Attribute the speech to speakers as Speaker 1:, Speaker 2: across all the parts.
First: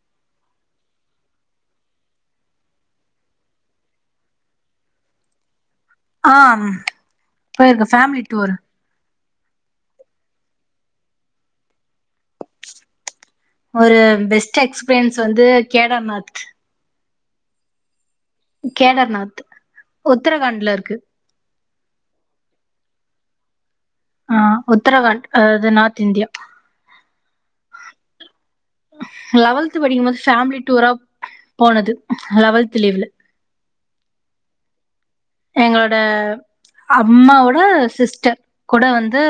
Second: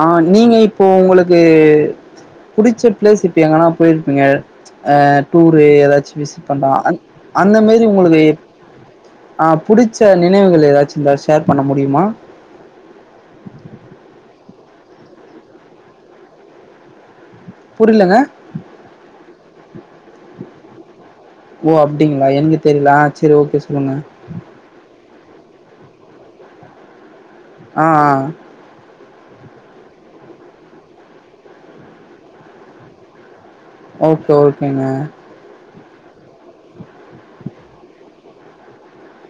Speaker 1: ஆ நீங்க எப் இப்போ உங்களுக்கு புடிச்ச பிளேஸ் இப்ப எங்கன்னா போயிருப்பீங்க ஆ டூ வே ஏதாச்சும்
Speaker 2: ஆ
Speaker 1: மிஸ் பண்ணா அந்த
Speaker 2: போயிருக்க
Speaker 1: மாரி
Speaker 2: ஃபேமிலி
Speaker 1: உங்களுக்குப்
Speaker 2: டூர்
Speaker 1: ஆ புடிச்ச நினைவுகள் ஏதாச்சு இருந்தா ஷேர் பண்ண முடியுமா
Speaker 2: ஒரு பெஸ்ட் எக்ஸ்பீரியன்ஸ் வந்து கேடமாத்
Speaker 1: புரிலங்க
Speaker 2: கேடார்நாத் உத்தரகாண்ட்ல இருக்கு
Speaker 1: சேரி ஓகே சி போங்க
Speaker 2: உத்தரகாண்ட் ஆ அது நார்த் இந்தியா
Speaker 1: ஆ ஆ
Speaker 2: லெவல்த் படிக்குபோது ஃபேமிலி டூரா போனது லெவல்த் லீவ்ல
Speaker 1: ஓகே ஓகேங்க
Speaker 2: எங்களோட அம்மாவோட சிஸ்டர் கூட வந்து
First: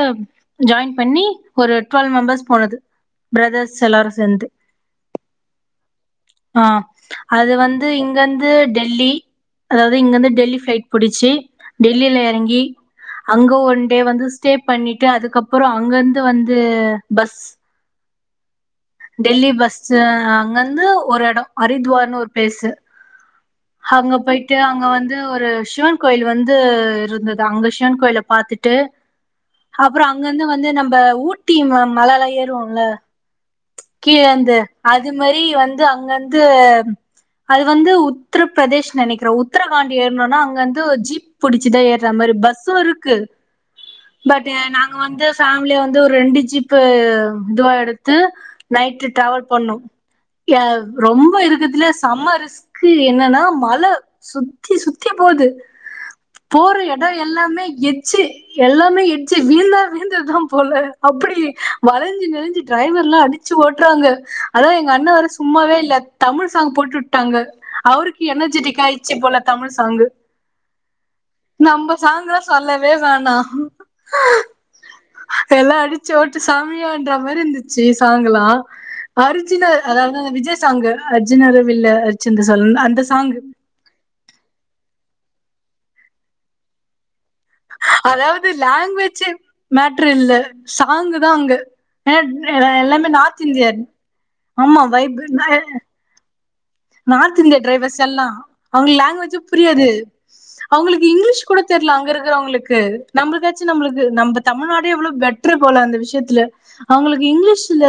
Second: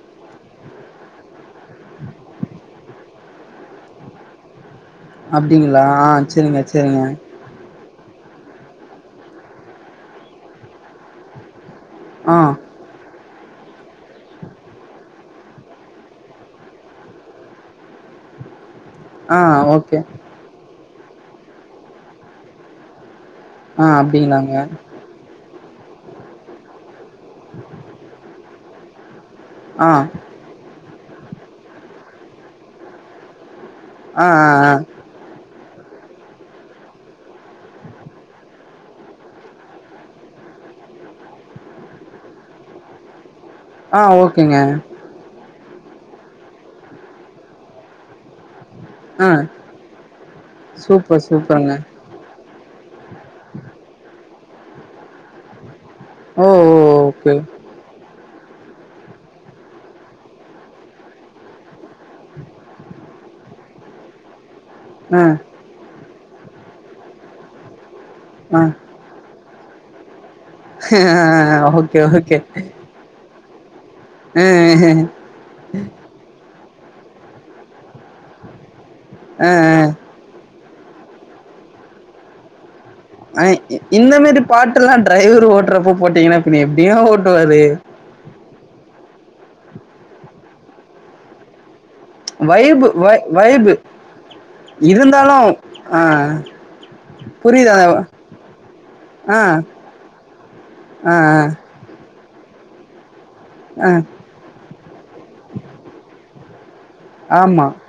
Speaker 2: ஜாயின் பண்ணி ஒரு டுவெல்வ் மெம்பர்ஸ் போனது பிரதர்ஸ் எல்லாரு சேர்ந்து
Speaker 1: அப்பிடிங்களா ஆ சேரிங்க சேரிங்க
Speaker 2: து இங்கந்து டெல்லி அதாவது இங்க இந்து டெல்லி பிளைட் புடிச்சி டெல்லியில
Speaker 1: ஆ
Speaker 2: இறங்கி அங்க ஒன் டே வந்து ஸ்டே பண்ணிட்டு அதுக்கப்புறோ அங்கந்து வந்து பஸ்
Speaker 1: ஆ
Speaker 2: டெல்லி
Speaker 1: ஓகே
Speaker 2: பஸ்ஸு அங்கந்து ஒரு எடோ அரித்வான்னு ஒரு பிலேஸ்
Speaker 1: ஆ
Speaker 2: ஹங்க
Speaker 1: அப்டிங்களாங்க.
Speaker 2: போயிட்டு அங்க வந்து ஒரு சிவன் கோயில் வந்து இரு ந்தது அங்க சிவன் கோயில பாத்துட் ட்டு
Speaker 1: ஆ
Speaker 2: அப்புறோ அங்கிருந்து வந்து நம்ப ஊட்டி மழலா ஏறுவோல்ல கீழ
Speaker 1: ஆ ஆ
Speaker 2: அந்து அது மாரி வந் து அங்க இந்து அது வந்து உத்தரப்பிரதேஷ் நெனைக்கிறே உத்தரகாண்ட் ஏறனும்னா அங்க இந்து ஜீப் புடிச்சுதா ஏறுற மாரி பஸ்ஸு இருக்கு
Speaker 1: ஆ ஆ
Speaker 2: பட்
Speaker 1: ஓகேங்க.
Speaker 2: நாங்க வந்து ஃபே உள்ளியே வந்து ஒரு ரெண்டு ஜிப்பு இதுவா எடுத் த்து நைட்
Speaker 1: ஆ
Speaker 2: டிரவல் பண்ணு ஏ
Speaker 1: சூப்பர்
Speaker 2: ரொம்ப
Speaker 1: சூப்பருங்க.
Speaker 2: இருக்கதுலே சம்மரிஸ் க்கு என்னன்னா மழ சுத்தி சுத்தி போது
Speaker 1: ஓ ஓ
Speaker 2: போர எடோ
Speaker 1: ஓகே.
Speaker 2: எல்லாமே எத் ச்சு எல்லாமே இட்ச்சு வீழ்ந்தா வீழ்ந்ததுதா போல அப்புடி வளஞ்சு நெளுஞ்சு டிரைவர்லா அடிச்சு ஓட்றாங்க அது எங்க அண்ண
Speaker 1: ஆ
Speaker 2: வேற சும்மாவே இல்ல தமிழ் சாங் போட்டு உட்டாங்க அவருக்கு
Speaker 1: ஆ
Speaker 2: எனர்ஜிட்டிக் ஆயிர்ச்சு போல தமிழ் சாங்கு நம்ம
Speaker 1: ஓகே ஓகே
Speaker 2: சாங்லா சொல்லவே வேணா
Speaker 1: ஆஹ்
Speaker 2: எல்லா அடிச்சு ஓட்டு சாமியான்ற மாரி இருந்து ச்சு சாங்குலா
Speaker 1: அ
Speaker 2: அருஜின அதா அதாத விஜய் சாங்கு அர்ஜுனரு வில்லு அரிச்சந்திர சொல்லுன் அந்
Speaker 1: அய் இந்த மாரி பாட்டுல்லா ட்ரைவர் ஓட்றப்ப போட்டீங்கனா பின்ன எப்படிங்க ஓ
Speaker 2: அதாவுது லாங்வெச்சே மேட்ரு இல்ல சாங்கு தா அங்க ஏன்னா
Speaker 1: வைபு வ
Speaker 2: எல்லாமே நார்த்
Speaker 1: வைபு
Speaker 2: இந்தியன் ஆமா வைப்
Speaker 1: இருந்தாலு ஆ
Speaker 2: நார்த் இந்தியா
Speaker 1: புரியுது அ
Speaker 2: டிரைவர்ஸ் எல்லா அவுங்க
Speaker 1: ஆ
Speaker 2: லாங்வேஜு புரியாது அவுங்களுக்கு
Speaker 1: ஆ ஆ
Speaker 2: இங்லிஷ் கூட தெர்ல அங்கரு க்குறவுங்களுக்கு நம்பளுக்காச்சு
Speaker 1: ஆ
Speaker 2: நம்மளுக்கு நம்ப தமிழ்நாடு எவ்ளோ பெட்ரு போல அந்த விஷ்யத்துல ஆ அவுங்களுக்கு
Speaker 1: ஆமா
Speaker 2: இங்லிஷு ல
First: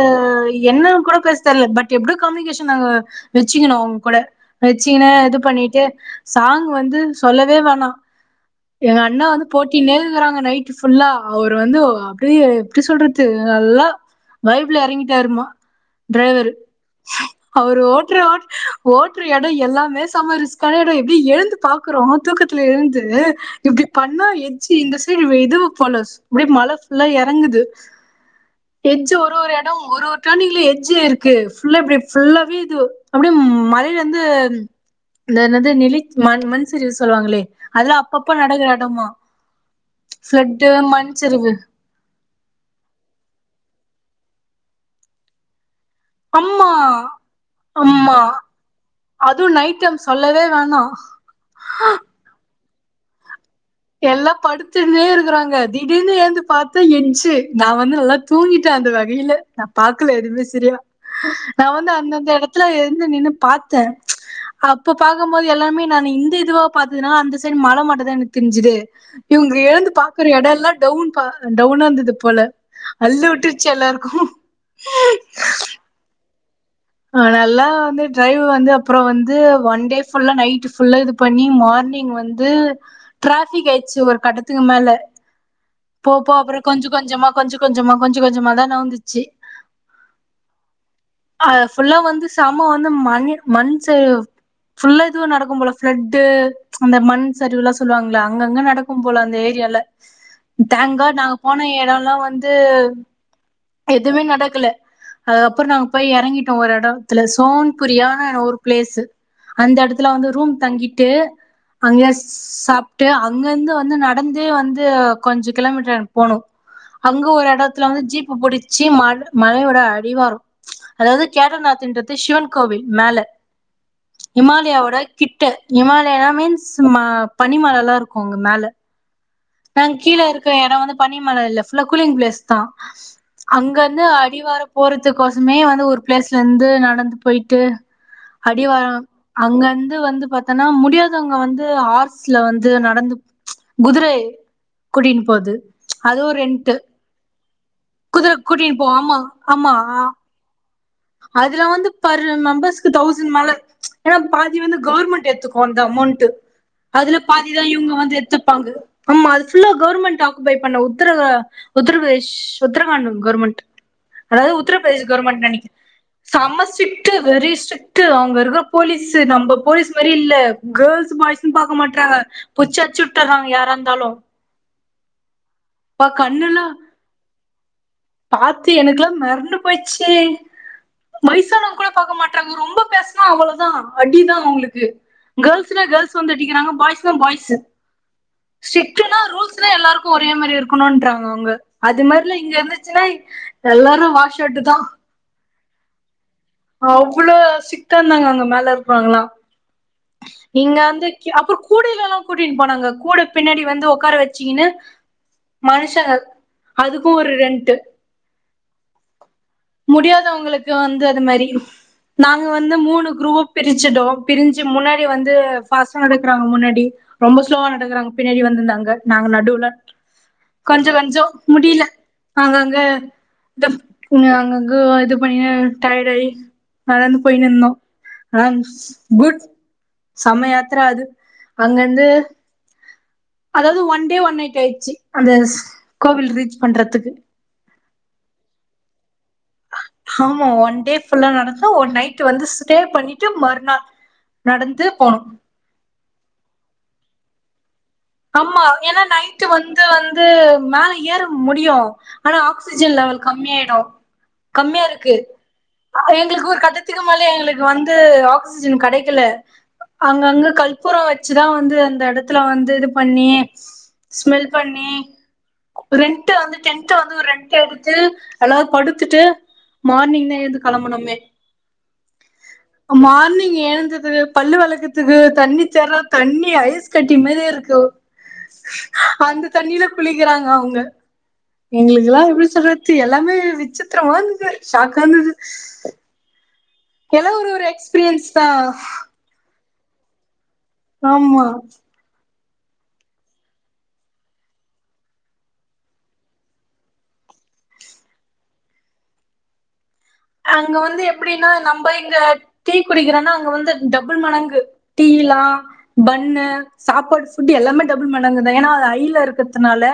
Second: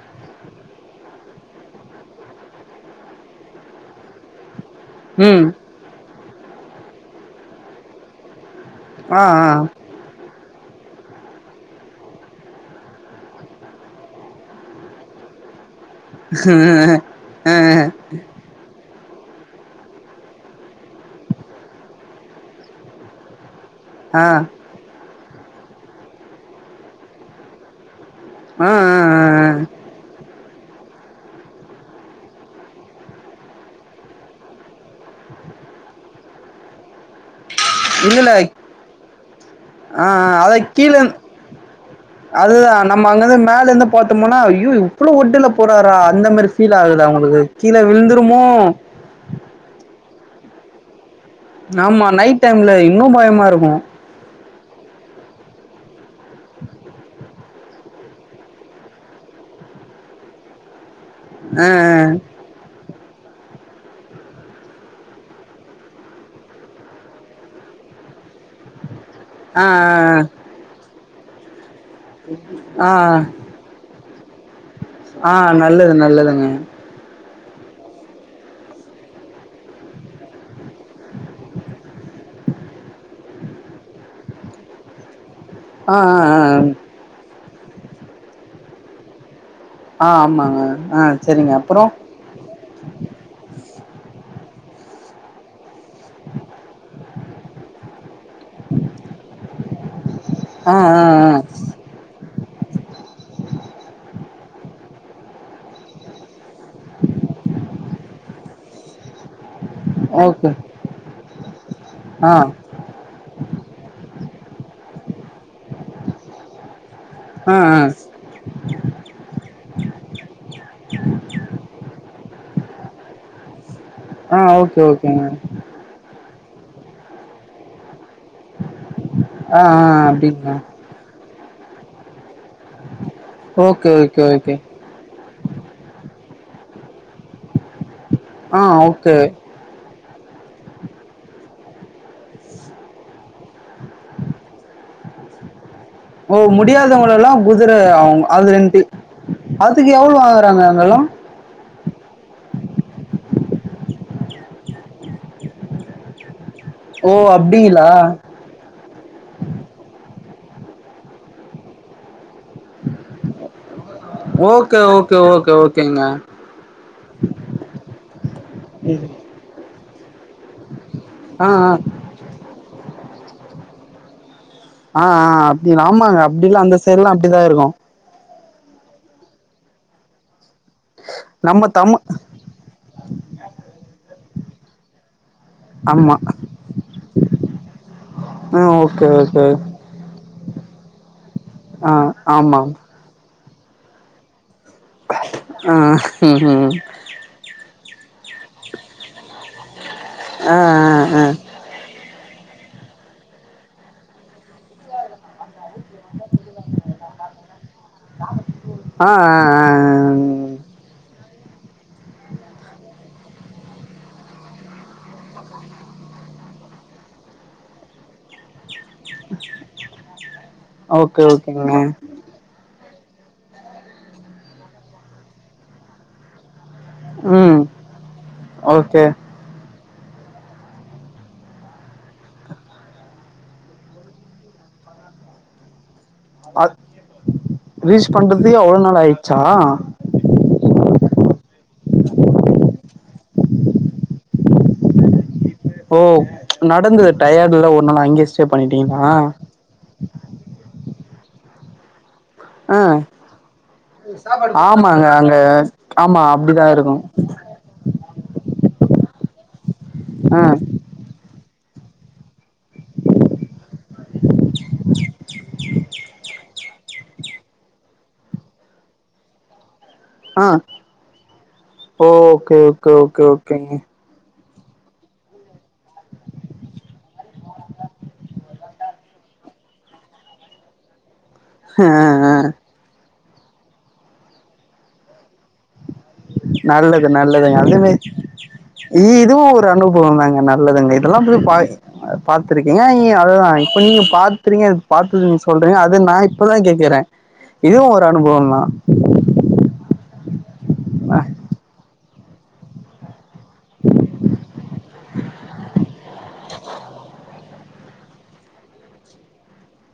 Speaker 2: என்னா கூட பேச தெர்ல பட் எப்டியோ கம்யூனிகேஷன் நாங்க வச்சுக்கினோ அவுங்கூட வச்சிகினே இது
Speaker 1: ம்
Speaker 2: பண்ணிட்டு சாங் வந்து சொல்லவே வேணா எங்க
Speaker 1: ஆ
Speaker 2: அண்ண வந்து
Speaker 1: ஆ
Speaker 2: போட்டின்னே இருகுறாங்க நை ட்டு ஃபுல்லா அவர் வந்து அப்டியே எப்டி சொல்றது நல்லா வைப் ல எறங்கிட்டாரு மா
Speaker 1: அ அ
Speaker 2: ட்ரோ ஓட்ற எடொ எல்லாமே சம்ம ரிஸ்க்கான எடொ எப்டி எழுந்து பாக்குறோ தூக்கத்துல எழுந்து இப்டி பண்ணா
Speaker 1: ஆ
Speaker 2: ஏன்ச்சி இந்த [unintelligible] போல அப்டியே மல ஃபுல்லா எறங்குது
Speaker 1: ஆ
Speaker 2: எட்ஜு ஒரு ஒரு எடொ ஒரு ஒரு டனி ங் எட்ஜு இருக்கு ஃபுல்லா இப்டி ஃபுல்லாவே இது அப்டியே மலைலந்து இந்த என்னது நெளி மண் மண்சரிவு சொல்லுவாங்களே அதுலா
Speaker 1: இல்லல்ல
Speaker 2: அப்பப்ப நடக்குற எடமா
Speaker 1: ஆ அத
Speaker 2: ஃப்ளட்டு
Speaker 1: கீழ
Speaker 2: மண் சரிவு
Speaker 1: பாத்தோமுன்னா ஐயோ இவ்ளொ ஒட்டுல போறா ரு அந்த மாரி
Speaker 2: அம்மா
Speaker 1: ஃபீல் ஆகுதா உங்களுக்கு கீழ
Speaker 2: அம்மா
Speaker 1: விழுந்துருமோ
Speaker 2: அதுவு நைட் டைம் சொல்லவே வேணா
Speaker 1: நாமா நைட் டைம் ல இன்னு பயமா இரு
Speaker 2: எல்லா படுத்துனே இருக்குறாங்க திடீர்னு ஏந்து பாத்தா எட்ஜு நா வந்து நல்லா தூங்கிட்டே அந்த வகையில நா பாக்கல எதுவ்மே செரியா நா
Speaker 1: ஆ
Speaker 2: வந்து அந்தந்த எடத்துல எ ந்து நின்னு பாத்தே அப்ப பாக்கும்போது எல்லாமே நானு இந்த இதுவா பாத்ததுனா அந்த சைடு மல மட்டுதா எனக் தெர்ஞ்சது இவுங்க
Speaker 1: ஆ
Speaker 2: எழுந்து பாக்குற எட எல்லா டவுன் பா அன் டவுனா இந்தது போல
Speaker 1: ஆ ஆ
Speaker 2: அல்லு உட்ருச்சு எல்லாருக்கு
Speaker 1: ஆ நல்லது நல்லதுங்க
Speaker 2: ஆ நல்லா வந்து டரைவ் வந்து அப்றொ வந்து ஒன் டே ஃபுல்லா நைட்டு ஃபுல்லா இது பண்ணி மார்னிங் வந்து ட்ராஃபிக் ஆயிச்சு ஒரு கட்டத்துக்கு மேல
Speaker 1: ஆ ஆ
Speaker 2: போப்போ
Speaker 1: ஆ
Speaker 2: அப்ற கொஞ்ச கொஞ்சமா கொஞ்ச கொஞ்சமா கொஞ்ச கொஞ்சமா தா நவுந்துச்சு
Speaker 1: ஆ ஆமாங்க ஆ சேரிங்க
Speaker 2: அது
Speaker 1: அப்ப
Speaker 2: ஃபுல்லா வந்து சம வந்து மண் மண் ச ஃபுல்லா‌ இதுவ நடக்கும் போல ஃப்ளட்டு அந்த மண் சரிவுலா சொல்லுவாங்ல அங்கங்க நடக்கும் போல அந்த ஏரியால
Speaker 1: ஆ
Speaker 2: தேங்
Speaker 1: ஆ
Speaker 2: காட்
Speaker 1: ஆ
Speaker 2: நாங்க போன எடல்லா வந்து எதுமே நடக்கல அதப்றொ நாங்க போய் எறங்கிட்டோ ஒரு எடத்துல சோன்புரியா ஒரு ப்ளேஸு அந்த எடத்துல வந்து
Speaker 1: ஓகே
Speaker 2: ரூம் தங்கிட்டு அங்யே
Speaker 1: ஆ
Speaker 2: சாப்ட்டு அங்கந்து வந்து நடந்தே வந்து கொஞ்ச கிலோமீட்ரு அங்கட் போனு அங்க ஒரு
Speaker 1: ஆ ஆ
Speaker 2: எடத்துல வந்து ஜிப் முடிச்சி மழ மலையோட அடிவாரம் அதாவது கேட்டர்நாத் இன்றது சிவன் கோவில் மேல
Speaker 1: ஆ ஓகே
Speaker 2: ஹிமாலயாவோட
Speaker 1: ஓகேங்க
Speaker 2: கிட்ட ஹிமாலயனா மீன்ஸ் சும்மா பனிமழல்லாம் இருக்கும் அங்க மேல
Speaker 1: ஆ
Speaker 2: நாங்க
Speaker 1: ஆ
Speaker 2: கீழே இருக்க
Speaker 1: அப்டிங்களா
Speaker 2: எடம் வந்து பனிமல இல்ல நல்லா கூலிங் பிளேஸ் தா அங்க
Speaker 1: ஓகே
Speaker 2: இந்து
Speaker 1: ஓகே ஓகே
Speaker 2: அடிவார போறதுக்கொசமே வந்து ஒரு பிளேஸ் செந்து நடந்து போயிட்டு
Speaker 1: ஆ
Speaker 2: அடி வார
Speaker 1: ஓகே
Speaker 2: அங்க இருந்து வந்து பாத்தன்னா முடியாதவங்க வந்து ஆர்ஸ்ல வந்து நடந்து குதிரை கூட்டின்னு போது
Speaker 1: ஓ
Speaker 2: அதுவும் ரெண்ட்
Speaker 1: முடியாதவங்களல்லாம் குதர அவுங்
Speaker 2: குதிரை கூட்டின்னு
Speaker 1: அதுலன்ட்டி
Speaker 2: போ ஆமா ஆமா
Speaker 1: அதுக்கு எவ்ளோ
Speaker 2: ஆ-
Speaker 1: வாங்கறாங்க
Speaker 2: அதுல வந்து பர் மெம்பர்ஸ்கு தௌசண் மேல ஏனா பாதி வந்து கவுர்மெண்ட் எத்துக்கும் அந்த அமௌண்ட்டு
Speaker 1: ஓ
Speaker 2: அதுல பாதிதான்
Speaker 1: அப்டிங்களா
Speaker 2: இவுங்க வந்து எத்துப்பாங்க ஆமா அது ஃபுல்லா கவர்மெண்ட் ஆ க்பை பண்ண உத்தரவு உத்தர பிரதேஷ் உத்தரகாண்ட் கவுர்மெண்ட்டு அதாவது
Speaker 1: okay
Speaker 2: Uttar Pradesh
Speaker 1: okay
Speaker 2: government
Speaker 1: okay
Speaker 2: நெனக்க
Speaker 1: ஓகேங்க
Speaker 2: சம்ம ஷிட்டு வெரி ஸ்ட்ரிட்டு அங்க இருக்கற போலீஸ்ஸு நம்ப போலீஸ் மாரி து இல்ல கேள்ஸ்
Speaker 1: ஆ
Speaker 2: பாய்ஸ்ன்னு பாக்க
Speaker 1: ஆ
Speaker 2: மாட்றாங்க புச்சு அச்சுட்டராங்க யாரா இந் தாலோ
Speaker 1: ஆ ஆ அப்டி ஆமாங்க அப்டில்லாம் அந்த சைடுல்லாம் அப்டிதான் இருக்கும்
Speaker 2: பாத்து எனக்குலாம் மெறண்டு போய்ச்சி
Speaker 1: நம்ம
Speaker 2: வைசானவங்க கூட
Speaker 1: தமி
Speaker 2: பாக்க மாட்றாங்க ரொம்ப பேஸ்னா அவ்ளோதான் அடிதா அவுங்களுக்கு கேள்ஸ்னா
Speaker 1: ஆமா
Speaker 2: கேள்ஸ் வந்து அடிக்கிறாங்க பாய்ஸுனா பாய்ஸ்ஸு
Speaker 1: ஆ ஓகே
Speaker 2: ஷிட்டுனா
Speaker 1: ஓகே
Speaker 2: ரூல்ஸ்தா எல்லாருக்கும் ஒரே மாரி இருக்கணுன்றாங்க அவுங்க
Speaker 1: ஆ
Speaker 2: அது மாரிலா இங்க
Speaker 1: ஆமா
Speaker 2: இருந்துச்சின்னா எல்லாரு வாஷௌட்டு தான்
Speaker 1: ம் ம்
Speaker 2: அவ்ளோ சி ட்டா இந்தாங்க அவுங்க மேல இருக்கவங்களா
Speaker 1: ஆ
Speaker 2: நீங்க வந்து
Speaker 1: ஆ
Speaker 2: கி அப்போ கூடைலலாம் கூட்டின் போனாங்க கூட பின்னாடி வந்து உக்கார வச்சிகின்னு மனுஷங்க அதுக்கும் ஒரு ரெண்ட்டு
Speaker 1: ஆ ஆ ஆ
Speaker 2: முடியாதவங்களுக்கு வந்து அது மாரி நாங்க வந்து மூணு குரூவா பிரிஞ்சிட்டோ பிரிஞ் சி முன்னாடி வந்து பாஸ்டா நடக்கறாங்க முன்னாடி ரொம்ப ஸ்லோவா நடக்குறாங்க பின்னாடி வந்துந்தா அங்க நாங்க நடுவுல
Speaker 1: ஆ ஓகே ஓகேங்க
Speaker 2: தம் உன்னு அங்கங்க இது பண்ணின்னே டயடாயி நடந்து
Speaker 1: ம்
Speaker 2: போயிட்னுந்தோ ஆம்ஸ்
Speaker 1: ஓகே
Speaker 2: குட் சமயாத்ர அது அங்கந்து அதாவது ஒன் டே ஒன் நைட் அயிடுச்சு அந்தஸ் கோவில் ரீச்
Speaker 1: அ
Speaker 2: பண்றத்துக்கு
Speaker 1: ரீச் பண்றதே அவ்ளோ நாள் ஆயிட்
Speaker 2: ஆமா ஒன் டே ஃபுல்லா நடந்து ஒன் நைட்டு வந்து ஸ்டே பண்ணிட்டு மறுநாள் நடந்து போனோ
Speaker 1: ஓ நடந்து டயடுல ஒன்
Speaker 2: அம்மா ஏனா நைட்டு வந்து வந்து மேல எற முடியு ஆனா
Speaker 1: ஆ
Speaker 2: ஆக்சிஜன் லெவல் கம்மியாயிடும்
Speaker 1: ஆமாங்க
Speaker 2: கம்மியாருக்கு
Speaker 1: அங்க ஆமா
Speaker 2: எங்ளுக்கு ஒரு
Speaker 1: அப்டிதா இருக்கு
Speaker 2: கட்டத்துக்கு மேல எங்ளுக்கு வந்து ஆக்சிஜன் கடை கில்ல
Speaker 1: ஆ
Speaker 2: அங்கங்க கல்பூரோ வச்சு இதா வந்து அந்த எடத்துல வந்திடுப் பண்ணி ஸ்மெல் பண்ணி ரெண்ட்டு வந்துட்டு டென்டு வந்து ஒரு ரெண்ட் எடுத்து எல்லாரு படுத்துட்டு மார்னிங் தா எழுந்து கெளம்பனமே
Speaker 1: ஓ கே ஓகே ஓகே ஓகேங்க
Speaker 2: எழுந்ததுக்கு பல்லு வெளக்கத்துக்கு தண்ணி தெற தண்ணி ஐஸ் கட்டி மாதிரியே இருக்கு அந்த தண்ணில குளிக்கிறாங்க அவுங்க
Speaker 1: ஆ
Speaker 2: எங்களுகெல்லா
Speaker 1: ஆ
Speaker 2: எப்டி சொல்றாத்தி எல்லாமே விசித்ரமா இருந்தது ஷாக்காருந்தது
Speaker 1: நல்லது நல்லது அதுமே
Speaker 2: எக்ஸ்பீரியன்ஸ் தா
Speaker 1: இ து ஒத் இது அனுபோந்தாங்க நாத் நல்லதுங்க இதெல்லா போய்
Speaker 2: ஆமா
Speaker 1: பாய் அ பாத்துருக்கீங்க நீ அதுதா இப்ப நீங்க பாத்துறீங்க பாத்து நீங்க சொல்றீங்க அது நா இப்பதா கேக்குற இதுவு ஒரு அனுபவம் தா
Speaker 2: அங்க வந்து எப்டினா நம்பய் இங்க டீ குடிக்றனா அங்க வந்து டபுள் மடங்கு டீயிலா பன்னு சாப்பாடு ஃபுட் எல்லாமே டபுள் மடங்குதா ஏன்னா அது ஹைல இருக்குறதுனால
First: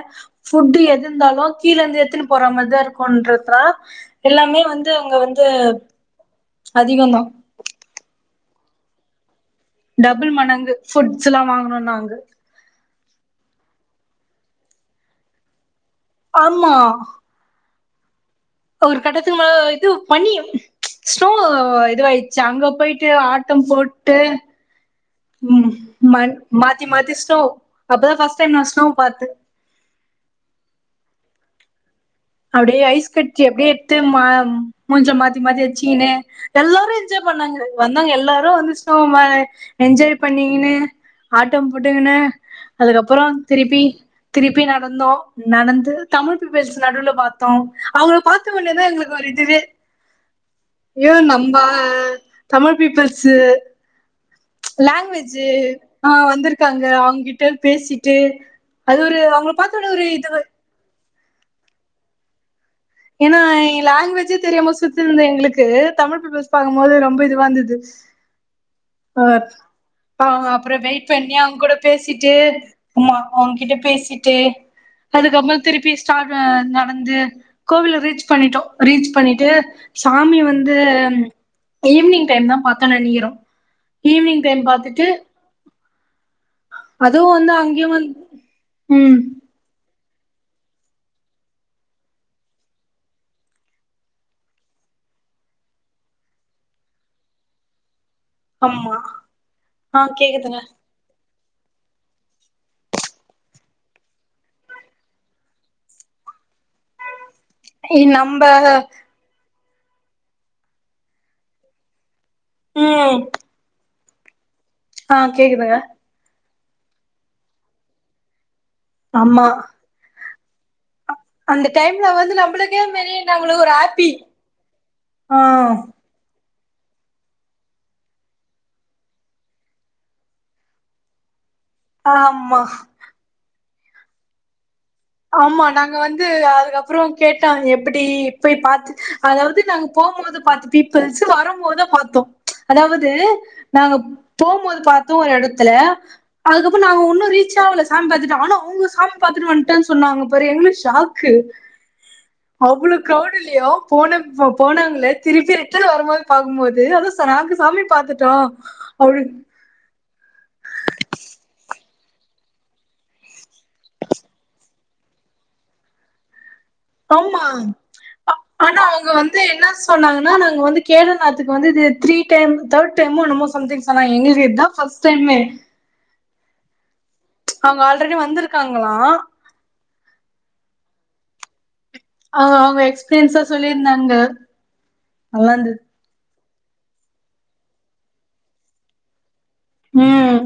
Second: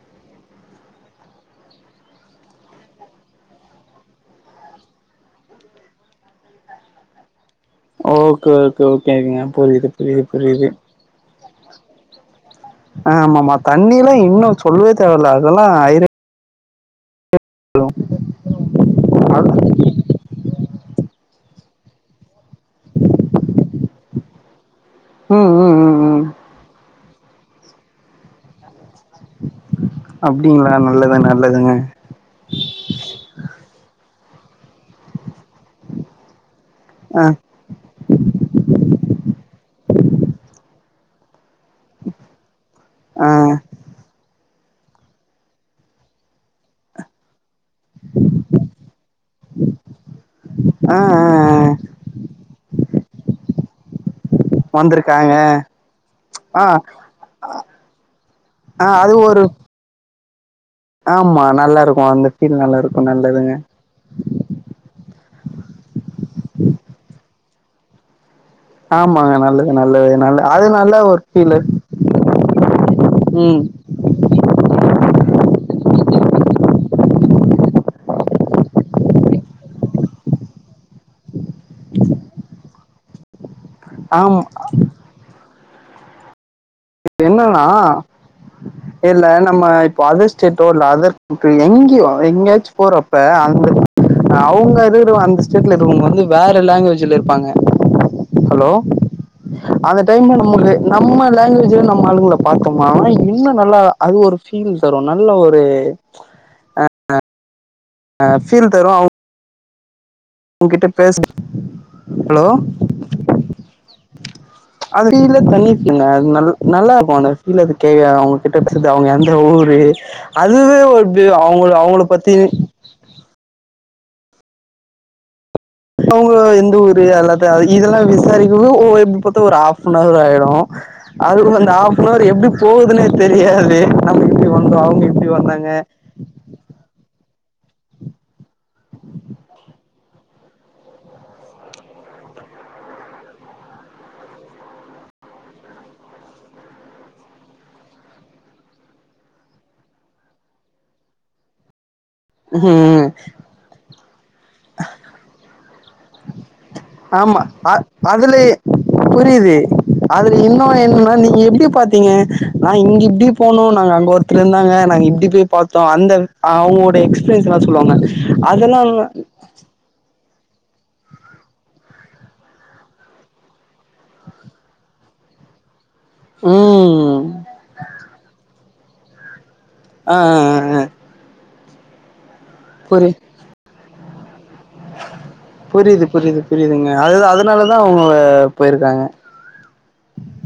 Speaker 2: ஃபுட்டு எது இருந்தாலு கீழ இருந்து எடுத்துன்னு போற மாரிதா இருக்குன்றதுனால எல்லாமே வந் து அங்க வந்து அதிகந்தா
Speaker 1: ஓகே ஓகே ஓகேங்க புரியுது புரியுது
Speaker 2: டபுள்
Speaker 1: புரியுது
Speaker 2: மணங்கு ஃபுட்ஸ்ல்லா வாங்குனோ னோ நாங்க
Speaker 1: ஆ ஆமாமா தண்ணில்ல இன்னு சொல்லவே தேவயில்ல அதெல்லா ஆயிர
Speaker 2: ஆமா
Speaker 1: ஹலோ
Speaker 2: ஒரு கட்டத்துக்கு மேல இது பண்ணியும் ஸ்னோ இதுவாயிடுச்சு அங்க போயிட்டு ஆட்டம் போட்டு ம் மண் மாத்தி மாத்திஸ் தோ அப்பதா ஃபஸ்ட் டைம் நா ஸ்னோ பாத்து
Speaker 1: அப்டிங்களா நல்லது நல்லதுங்க
Speaker 2: உம்மா முஞ்ச மாத்தி மாத்தி வெச்சுகின்னு எல்லோரு
Speaker 1: ஆ
Speaker 2: என்ஜாய் பண்ணாங்க வந்தவங்க எல்லாரு வந்து ஸ்னோ மேல என்ஜாய் பண்ணீகின்னு ஆட் ட்டம் போட்டுகின்னு அதுக்கப்புறோ
Speaker 1: ஆ
Speaker 2: திருப்பி திருப்பி நடந்தோ நடந்து தமிழ் பீப்பிள்ஸ் நடுவுலப் தோ அவங்க பாத்த ஒன்னேதா எங்களுக்கு ஒரு இதுவே
Speaker 1: ஆ ஆ
Speaker 2: நம்ப
Speaker 1: ஆ
Speaker 2: தமிழ் பீப்பிள்ஸ் சேர்
Speaker 1: வந்திருக்காங்க
Speaker 2: லாங்குவேஜ் ஆ
Speaker 1: ஆ
Speaker 2: வந்துருக்காங்க அவங்கிட்ட பேசிட்டு அது ஒரு அவங்கள பாத்தோன ஒரு இதுவா
Speaker 1: ஆமா நல்லா இருக்கு அந்த பீல் நல்லா இருக்
Speaker 2: ஏன்னா எ லாங்குவேஜே தெரியாம சுத்தின்னு இருந்தோ எங்களுக்கு தமிழ் பீப்பிள்ஸ் பாக்கும் போது ரொம்ப இதுவா இருந்தது அ
Speaker 1: ஆமாங்க. நல்லது, நல்லது.
Speaker 2: ஆ
Speaker 1: நல்ல
Speaker 2: அவங்க
Speaker 1: அது
Speaker 2: அப்புறோ
Speaker 1: நல்ல
Speaker 2: வெயிட்
Speaker 1: ஒரு
Speaker 2: பண்ணி அவங்க
Speaker 1: ஃபீலு.
Speaker 2: கூட பேசிட்டு ஆமா அவங்க
Speaker 1: ம்.
Speaker 2: கிட்ட பேசிட்டே அதுக்கப்புறோ திருப்பி ஸ்டாட் நடந்து கோவில ரீச் பண்ணிட்டோ ரீச் பண்ணிட்டு சாமி வந்து ஈவினிங் டைம்தா பாத்தன் நெனைக்கிறோ
Speaker 1: ஆமா.
Speaker 2: ஈவினிங் டைம் பாத்துட்டு அதுவு வந்து
Speaker 1: என்னன்னா
Speaker 2: அங்கயு வந்து ம்
Speaker 1: இல்ல நம்ம இப் இப்போ அதர் ஸ்டேட்டோ இல்ல அதர் க் எங்கயோ எங்கயாச்சு போறப்ப அந்த அவங்க இருக்குற அந்த ஸ்டேட்ல இருவங்க வந்து வேற லாங்குவேஜ்ல இருப்பாங்க ஹலோ
Speaker 2: ஆமா ஆ
Speaker 1: அந்த டைம்
Speaker 2: கேக்குதுங்க
Speaker 1: நமக்கு நம்ம லாங்வேஜு நம்ம ஆளுங்கள பாத்தோமா ஆனா இன்னு நல்ல அது ஒரு பீல் தரு நல்ல ஒரு
Speaker 2: நம்ப
Speaker 1: உன்கிட்ட பேசு ஹலோ
Speaker 2: ம்
Speaker 1: அது
Speaker 2: ஆ
Speaker 1: கீழ தண்ணி
Speaker 2: கேக்குதுங்க
Speaker 1: இருக்குங்க அது நல்ல நல்லா இருக்கு அந்த ஃபீல் அதுக்கேயா அவங்களுக்கு கிட்ட பேசுறது அவுங்க எந்த
Speaker 2: ஆமா
Speaker 1: ஊரு அதுவே ஒரு இப்டி அவங்க
Speaker 2: அந்த
Speaker 1: அவங்கள
Speaker 2: டைம்ல வந்து
Speaker 1: பத்தி
Speaker 2: நம்மளுக்கே ஒரு மாறி நம்மளுக்கு ஒரு உப்பி
Speaker 1: அவுங்க ல்ல இதெல்லா விசாரிக்க எப்டி பாத்தா ஒரு ஆப் அன் ஹவர் ஆயிடு அதுக்கு பிற ஹாபன் அவர் எப்டி
Speaker 2: ஆமா
Speaker 1: போகுதுன்னே தெரியாது ஆன இப்டி வந்தோ அவங்க இப்டி
Speaker 2: ஆமா
Speaker 1: வந்தாங்க
Speaker 2: நாங்க வந்து அதுக்கப்றோ கேட்டா எப்டி போய் பாத்து அதாவது நாங்க போகும்போது பாத்த பீப்பிள்ஸ் வரும்போது பாத்தோ அதாவது நாங்க போகும்போது பாத்தோ ஒரு எடத்ல அதுக்கப்றோ நாங்க ஒன்னு ரீச் ஆகல சாமி பாத்துட்டு ஆனா அவுங்க சாமி பாத்து வன்ட்டா ன்னு சொன்னாங்க பாரு எங்களுக்கு ஷாக்கு அவ்வளவு
Speaker 1: ம்
Speaker 2: க்ரௌட்டிலையு போன போனாங்கள திருப்பி ரிட்டர்ன் வரும் போது பாக்கும்போது அத
Speaker 1: ஆமா
Speaker 2: நாங்க
Speaker 1: அ
Speaker 2: சாமி பாத்துட்டோ
Speaker 1: அதுல
Speaker 2: அப்டின்னு
Speaker 1: புரியுது அதுல இன்னு என்னன்னா நீங்க எப்டி பாத்தீங்க நா இங்க இப்டி போனோ நாங்க அங்க ஒருத்தர் இருந்தாங்க நாங்க இப்டி போய் பாத்தோம் அந்த அவுங்களுடைய
Speaker 2: ஆமா ஆனா அவுங்க வந்து என்னா சொன்னாங்கனா இங்க வந்து கேதநாத்துக்கு வந்து இது த்ரீ டைம் த்தேட் டைம் என்னமோ சம்திங் சொன்னாங்க எங்களுக்கு இதா ஃப்ஸ்ட் டைமே
Speaker 1: உம்
Speaker 2: அவுங்க ஆல்ரெடி வந்துரு க்காங்களா
Speaker 1: ஆ ஆ ஆ
Speaker 2: ஆ அவுங்க
Speaker 1: புரி
Speaker 2: எக்ஸ்பீன்ஸா சொல்லி ன்னாங்க
Speaker 1: புரியுது புரியுது புரியுதுங்க அது அதனாலதா அவுங்க போய்ருக்காங்க
Speaker 2: உம்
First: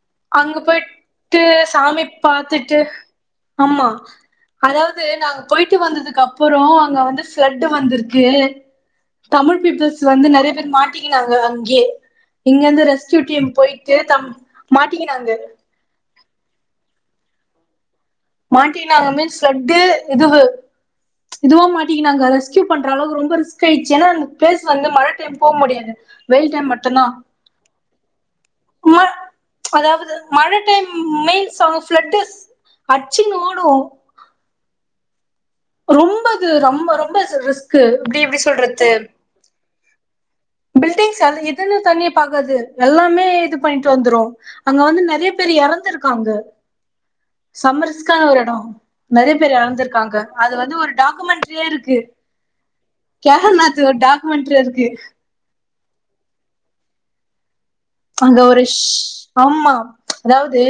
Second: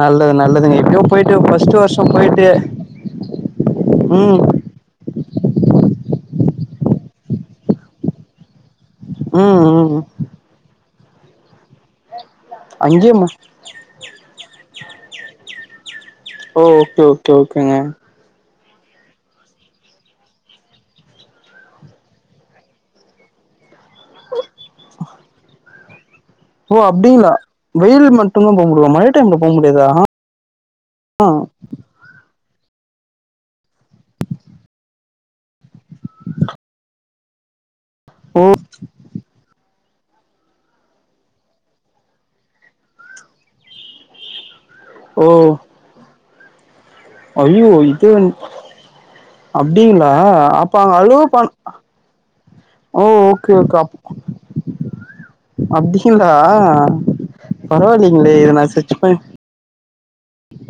Speaker 1: நல்லது
Speaker 2: அங்க
Speaker 1: நல்லதுங்க
Speaker 2: போய்
Speaker 1: எப்டியோ போயிட்டு
Speaker 2: ட்டு
Speaker 1: ஃபர்ஸ்ட்
Speaker 2: சாமி
Speaker 1: வருஷோ போயிட்டு
Speaker 2: பாத்துட்டு ஆமா
Speaker 1: ம்
Speaker 2: அதாவது நாங்க போய்ட்டு வந்தது கப்புறோ அங்க வந்து ஃபிலெட்டு வந்துருக்கு தமிழ்
Speaker 1: ம்
Speaker 2: பீபுள்ஸ்
Speaker 1: ம்
Speaker 2: வந்து நெறய பேரு மாட் பீன்னாங்கலா அங்கே இங்கந்து ரெஸ்கியூ
Speaker 1: அங்கேயுமா
Speaker 2: டீம் போய்ட்டு தம் மாட்டிகினாங்க
Speaker 1: ஓ ஓகே ஓகே ஓகேங்க
Speaker 2: மாட்டினாங்க மீன்ஸ் ஷெட்டு இதுவ் இதுவு மாட்டிங்கினாங்க ரெஸ்கியூ பண்ற அளவுக்கு ரொம்ப ரிஸ்க் பேய்ச்சி எனா பேஸ் வந்து மழ டைம் போ முடியாது வெயில் டைம்
Speaker 1: ஓ
Speaker 2: மட்டு்தா
Speaker 1: அப்டிங்களா வெயில் மட்டுந்தா போ முடியுமா
Speaker 2: ம
Speaker 1: மழை டைம்ல போ முடியாதா
Speaker 2: அதாவது மழ டைம் மெய்ன்ஸ் ஆஃப் ஃபிலெட்ஸ் அச்சுனு ஓடு ரொம்ப அது ரொம்ப ரொம்ப ஸ் ரிஸ் க்கு இப்பிடி எப்பிடி
Speaker 1: ஓ
Speaker 2: சொல்றத்து பில்டிங்ஸ் அத எதுன்னு தண்ணிய பாக்காது எல்லாமே இது பண்ட்டு வந்துரு அங்க வந்து
Speaker 1: ஓ
Speaker 2: நெறைய பேரு எறந்துருக்காங்க
Speaker 1: ஐயோ இது
Speaker 2: சமர்ஸ்க்காக ஒரு எடோ நெறய பேரு
Speaker 1: அப்டிங்களா
Speaker 2: எறந்துருக்காங்க அது
Speaker 1: அப்ப
Speaker 2: வந்து ஒரு
Speaker 1: அங்க அலோ பண்
Speaker 2: டாக்குமெண்டட்ரியே இருக்கு
Speaker 1: ஓ ஓகே
Speaker 2: கேகர்நாத் ஒரு டாக்குமென்ட்ரி இருக்கு
Speaker 1: அப்பிடிங்களா
Speaker 2: அங்க ஒரு ஆமா அதாவது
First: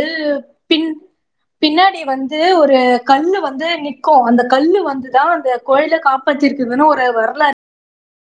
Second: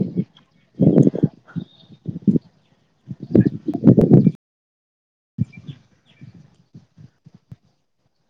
Speaker 2: பின் பின்னாடி வந்து ஒரு கல்லு வந்து நிக்கு அந்த கல்லு வந்து தா அந்த கோயில காப் பச்சிருக்குதுனு ஒரு வரலாறு